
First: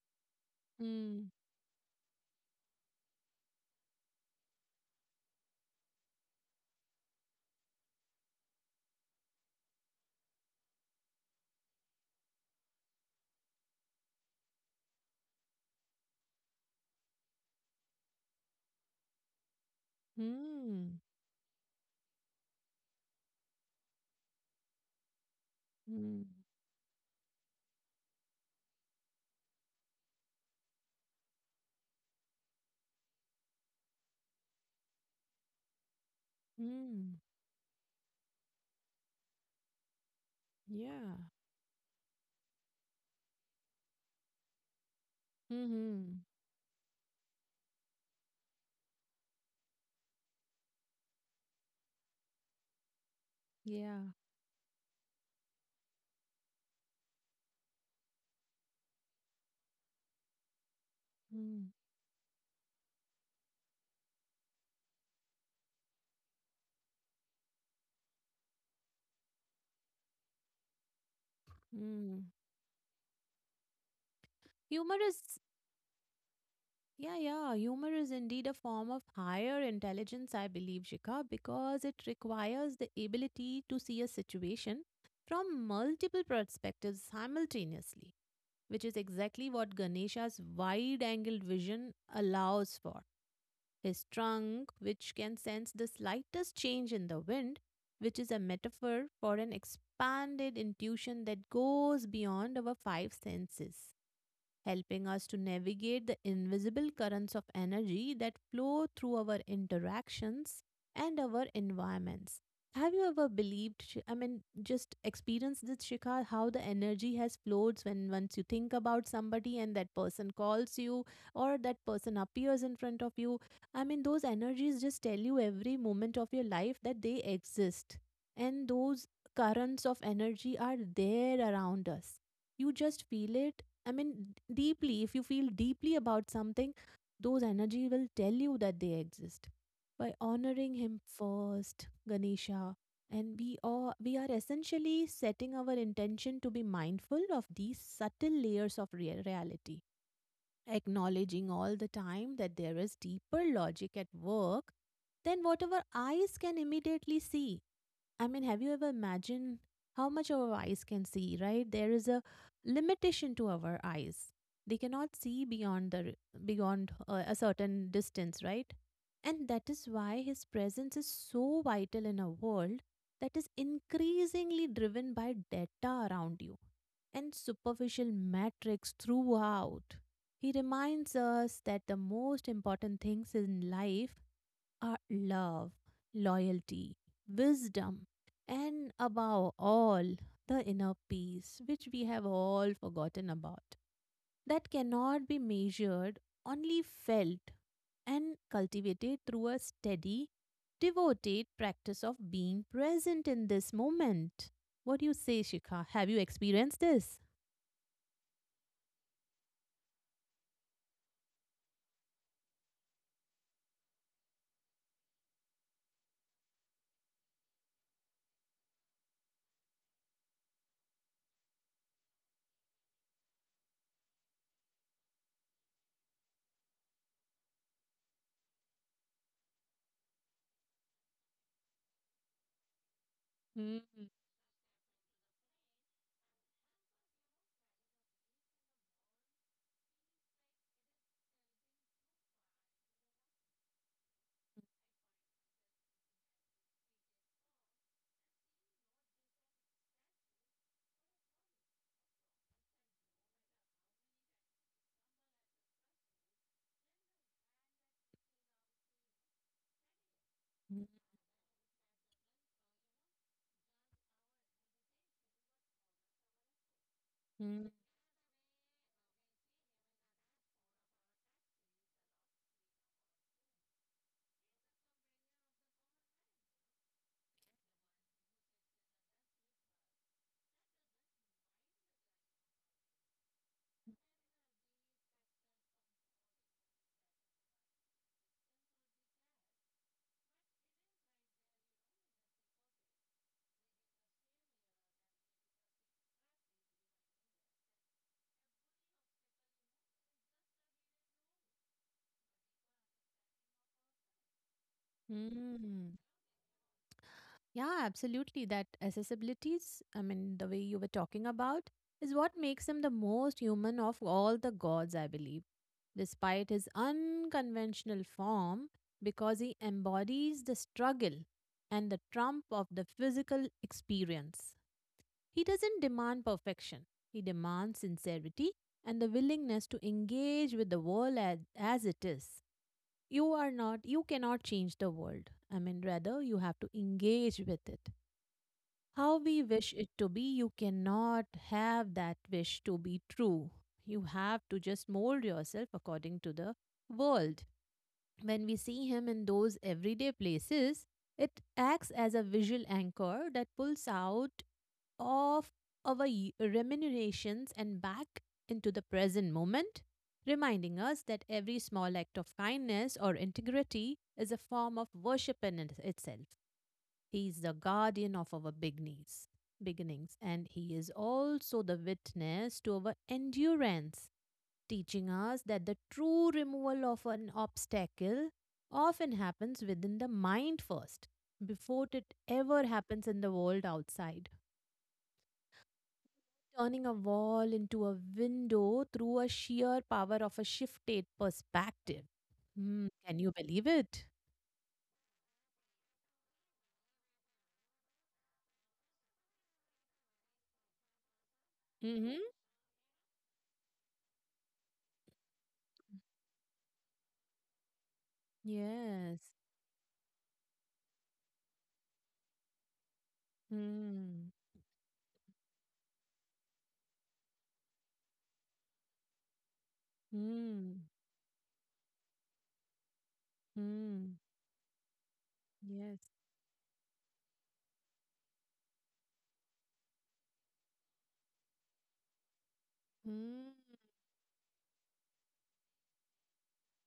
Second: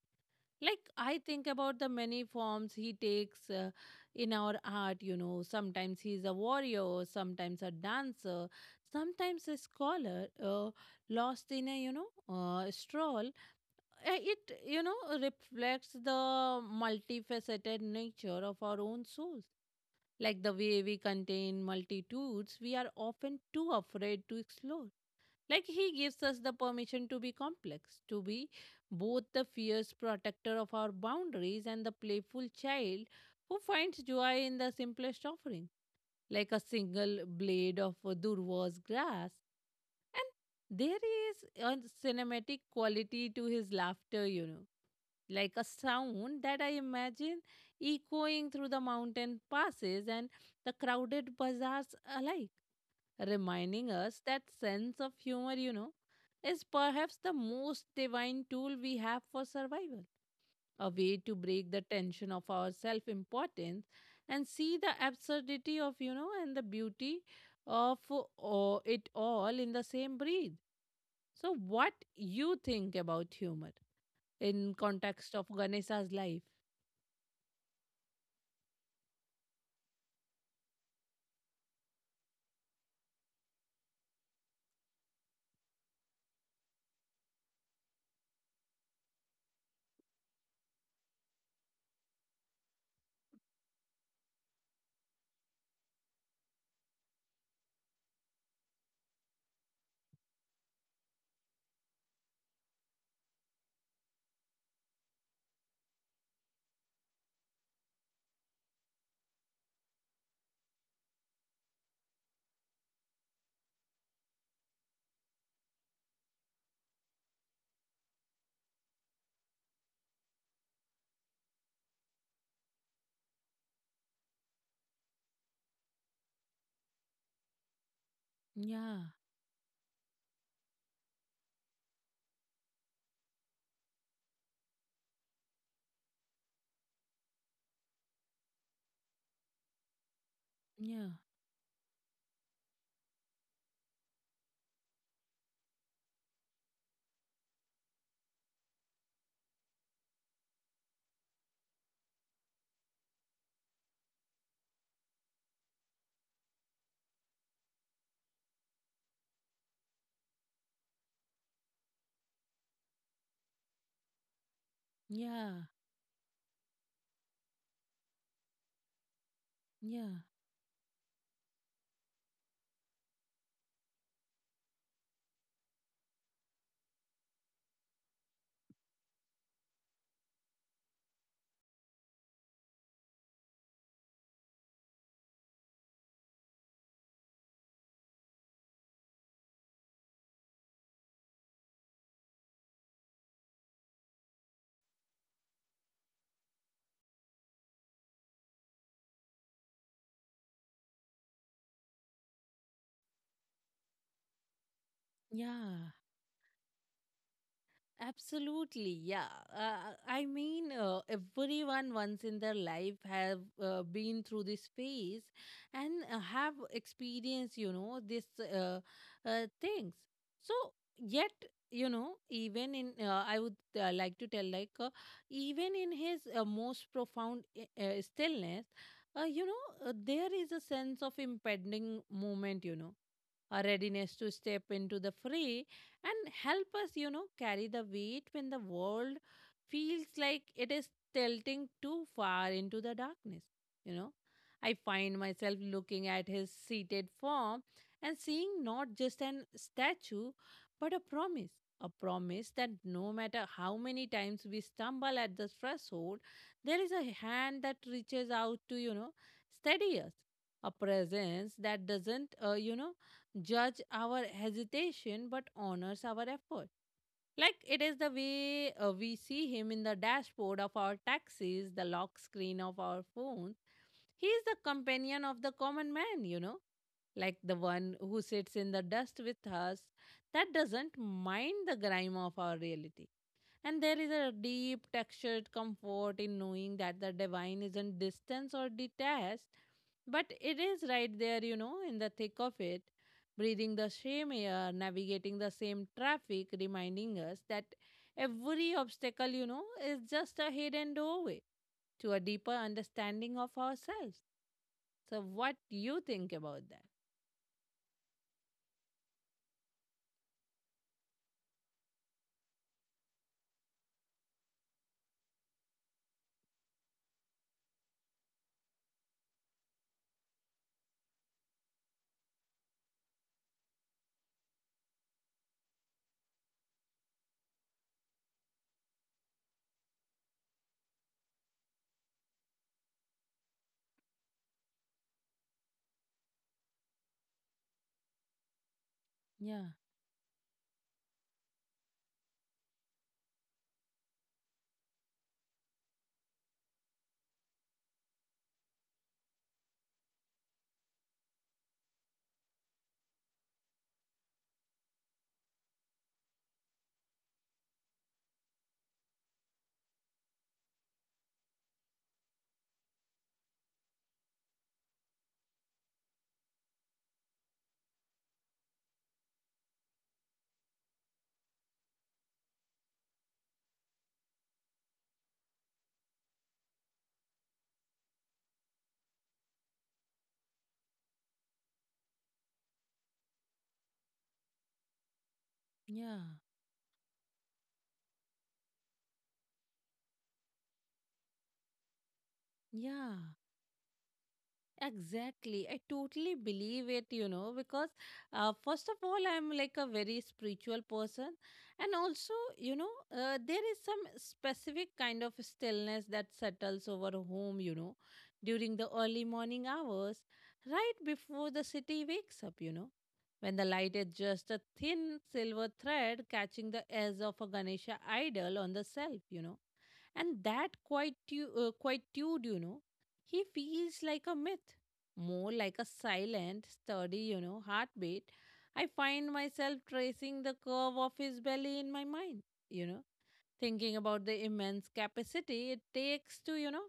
S1: Like I
S2: Hmm.
S1: think about the many forms he takes, uh, in our art, you know. Sometimes he's a warrior, sometimes a dancer, sometimes a scholar, uh, lost in a, you know, uh, stroll. uh, It, you know, reflects the multifaceted nature of our own souls. Like the way
S2: Mm,
S1: we contain multitudes, we are often too afraid to explore. Like he
S2: mm,
S1: gives us the permission to be complex, to be both the fierce protector of our boundaries and the playful child who finds joy in the simplest offerings like a
S2: mm,
S1: single blade of Durva's grass. And there
S2: yeah.
S1: is a cinematic quality to his laughter, you know, like a
S2: Mm-hmm.
S1: sound that I imagine echoing through the mountain passes and the crowded bazaars alike, reminding
S2: Yeah.
S1: us that sense of humor, you know, is perhaps the most divine tool we have for survival, a way to
S2: Mm,
S1: break the tension of our self importance and see the absurdity of, you know, and the beauty of uh, all- it all in the same breath. So what
S2: mm.
S1: you think about humor in
S2: Humor is,
S1: context of Ganesha's life?
S2: yeah, yeah. Humor is indeed a form of higher intelligence, I believe, Shikha, because it requires the ability to see a situation from multiple perspectives simultaneously, which is exactly what Ganesha's wide-angled vision allows for. His trunk, which can sense the slightest change in the wind, which is a metaphor for an expanded intuition that goes beyond our five senses, helping us to navigate the invisible currents of energy that flow through our interactions and our environments. Have you ever believed, Shi- I mean, just experienced this, Shikha, how the energy has flowed when once you think about somebody and that person calls you or that person appears in front of you? I mean, those energies just tell you every moment of your life that they exist. And
S1: Yeah,
S2: those currents of energy are there around us. You just feel it. I mean, d- deeply, if you feel deeply about something, those energy will tell you that they exist. By honoring him
S1: yeah,
S2: first, Ganesha, and we are we are essentially setting our intention to be mindful of these subtle layers of rea- reality, acknowledging all the time that there is deeper logic at work than whatever eyes can immediately see. I mean, have you ever imagined how much our eyes can see, right? There is a limitation to our eyes. They cannot see
S1: yeah,
S2: beyond the beyond uh, a certain distance, right? And that is why
S1: yeah,
S2: his presence is so vital in a world that is increasingly driven by data around you and superficial metrics throughout. He reminds us that the most important things in life are love, loyalty, wisdom, and above all, the inner peace, which we have all forgotten about, that cannot be measured, only felt and cultivated through a steady, devoted practice of being present in this moment. What do you say, Shikha?
S1: yeah.
S2: Have you experienced this?
S1: Absolutely, yeah. Uh, I mean, uh, everyone once in their life have uh, been through this phase and, uh, have experienced, you know, this uh, uh, things. So yet, you know, even in uh, I would uh, like to tell, like, uh, even in his uh, most profound i- uh, stillness, uh, you know, uh, there is a sense of impending moment, you know, a
S2: Mm,
S1: readiness to step into the fray and help us, you know, carry the weight when the world feels like it is tilting too far into the darkness. You know, I find myself looking at his seated form and seeing not just an statue, but a promise. A promise that no matter how many times we stumble at the threshold, there is a hand that reaches out to, you know, steady us. A
S2: mm,
S1: presence that doesn't, uh, you know, judge our hesitation but honors our effort. Like
S2: mm,
S1: it is the way, uh, we see him in the dashboard of our taxis, the lock screen of our phones. He is the companion of the common man, you know, like the one who sits in the dust with us that doesn't mind the grime of our reality. And there is a deep textured comfort in knowing that the divine isn't distant or detached, but it is right there, you know, in the thick of it, breathing the same air, navigating the same traffic, reminding us that every obstacle, you know, is just a hidden doorway to a deeper understanding of ourselves. So, what do
S2: mm.
S1: you think about that?
S2: Yeah, absolutely. That accessibilities, I mean, the way you were talking about, is what makes him the most human of all the gods, I believe. Despite his unconventional form, because he embodies the struggle and the trump of the physical experience. He doesn't demand perfection, he demands sincerity and the willingness to engage with the world as, as it is. You are not, you cannot change the world. I mean, rather, you have to engage with it how we
S1: Yeah,
S2: wish it to be, you cannot have that wish to be true. You have to just mold yourself according to the world. When we see him in those everyday places, it acts as a visual anchor that pulls out of our y- remunerations and back into the present moment, reminding us that every small act of kindness or integrity is a form of worship in it- itself. He is the guardian of our beginnings, beginnings, and he is also the witness to our endurance, teaching us that the true removal of an obstacle often happens within the mind first, before it ever happens in the world outside.
S1: yeah,
S2: Turning a wall into a window through a sheer power of a shifted perspective. Hmm,
S1: yeah.
S2: can you believe it?
S1: Exactly. I totally believe it, you know, because uh, first of all, I'm like a very spiritual person. And
S2: Mm-hmm.
S1: also, you know, uh, there is some specific kind of stillness that settles over a home, you know, during the
S2: Yes.
S1: early morning hours, right before the city wakes up, you know, when the light is
S2: Hmm.
S1: just a thin silver thread catching the edge of a Ganesha idol on the shelf, you know and that
S2: Hmm.
S1: quite tu- you know. He feels
S2: Hmm.
S1: like a myth, more like a
S2: Yes.
S1: silent, sturdy, you know, heartbeat. I find myself tracing the curve of his belly in my mind, you know,
S2: Mm,
S1: thinking about the immense capacity it takes to, you know,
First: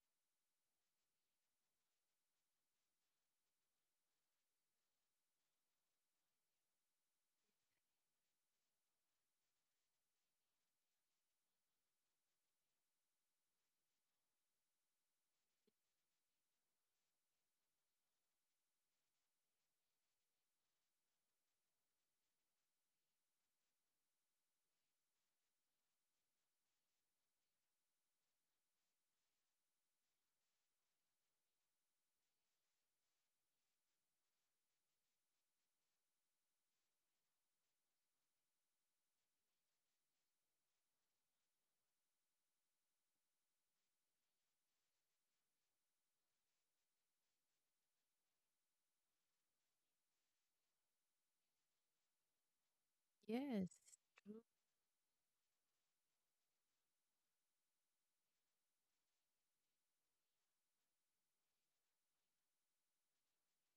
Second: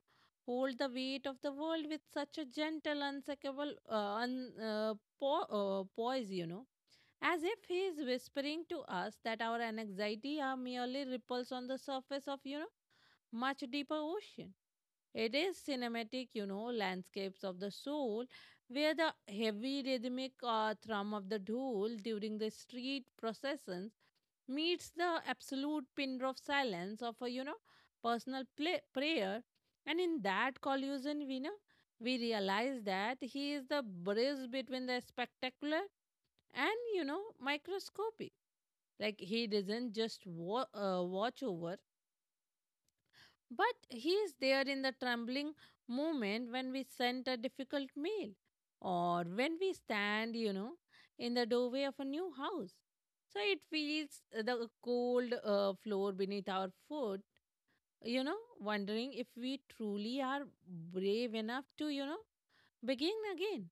S1: hold the weight of the world with such a gentle, unsinkable, uh, un, uh, po- uh, poise, you know, as if he is whispering to us that our anxiety are merely ripples on the surface of, you know, much deeper ocean. It is cinematic, you know, landscapes of the soul, where the heavy rhythmic uh, thrum of the dhol during the street processions meets the absolute pin drop silence of a, you know, personal play- prayer. And in that collusion, we know, we realize that he is the bridge between the spectacular and, you know, microscopic. Like he doesn't just wa- uh, watch over, but he is there in the trembling moment when we send a difficult mail or when we stand, you know, in the doorway of a new house. So it
S2: yes.
S1: feels
S2: Truly.
S1: the cold uh, floor beneath our foot, you know, wondering if we truly are brave enough to, you know, begin again.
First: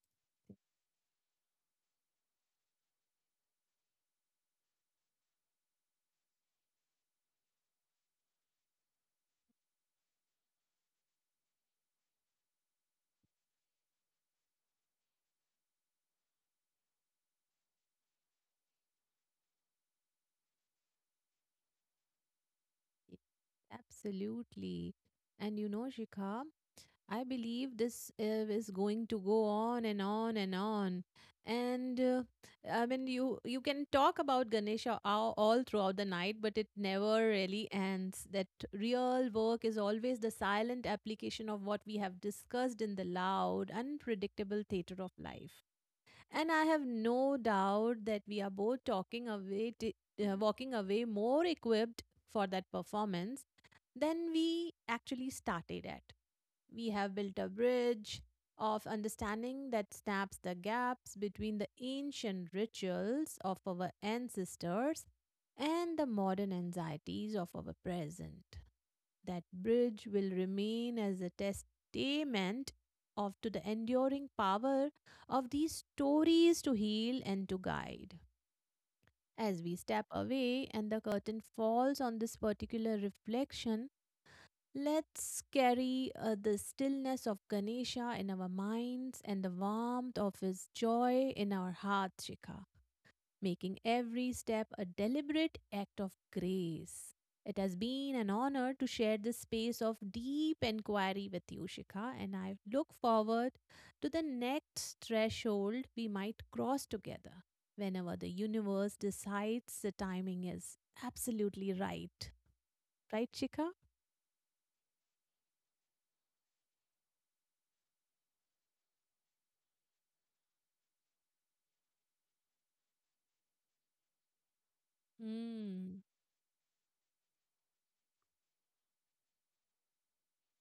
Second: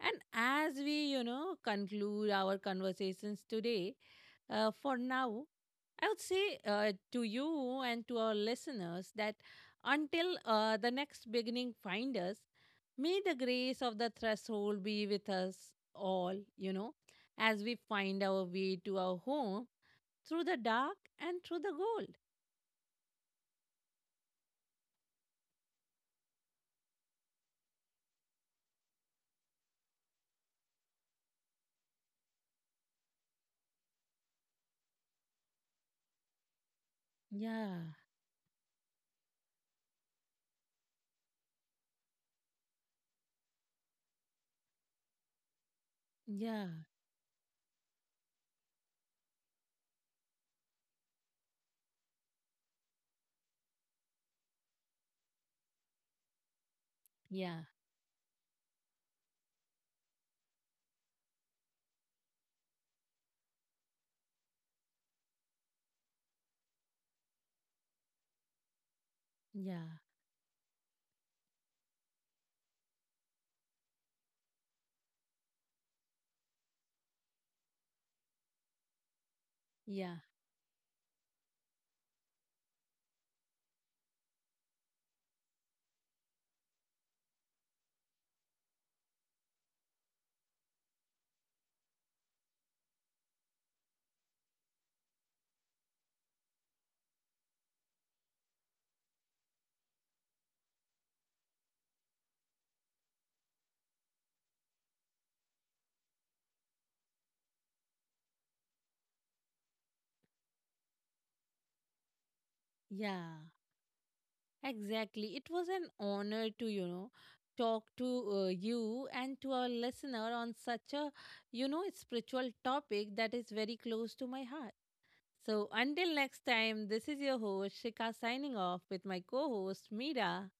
S1: And as we, you know, conclude our conversations today, uh, for now, I would say, uh, to you and to our listeners that until, uh, the next beginning find us, may the grace of the threshold be with us all, you know, as we find our way to our home through the dark and through the gold.
S2: Absolutely. And you know, Shikha, I believe this uh, is going to go on and on and on. And uh, I mean, you you can talk about Ganesha all, all throughout the night, but it never really
S1: Yeah,
S2: ends. That real work is always the silent application of what we have discussed in the loud, unpredictable theater of life. And
S1: yeah,
S2: I have no doubt that we are both talking away, t- uh, walking away more equipped for that performance than we actually started at. We have built a
S1: yeah,
S2: bridge of understanding that snaps the gaps between the ancient rituals of our ancestors and the modern anxieties of our present. That
S1: yeah,
S2: bridge will remain as a testament of to the enduring power of these stories to heal and to guide. As we step
S1: yeah,
S2: away and the curtain falls on this particular reflection, let's carry uh, the stillness of Ganesha in our minds and the warmth of his joy in our hearts, Shikha, making every step a deliberate act of grace. It has been an honor to share this space of deep inquiry with you, Shikha, and I look forward to the next threshold we might cross together whenever the universe decides the timing is absolutely right. Right,
S1: yeah.
S2: Shikha?
S1: Exactly. It was an honor to, you know, talk to, uh, you and to our listener on such a, you know, spiritual topic that is very close to my heart. So
S2: Hmm.
S1: until next time, this is your host Shika signing off with my co-host Mira.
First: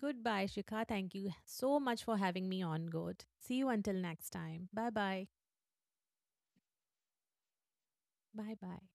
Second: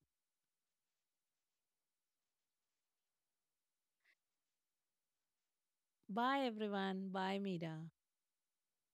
S2: Goodbye, Shikha. Thank you so much for having me on, Good. See you until next time. Bye bye.
S1: Bye everyone. Bye Mira.
S2: Bye bye.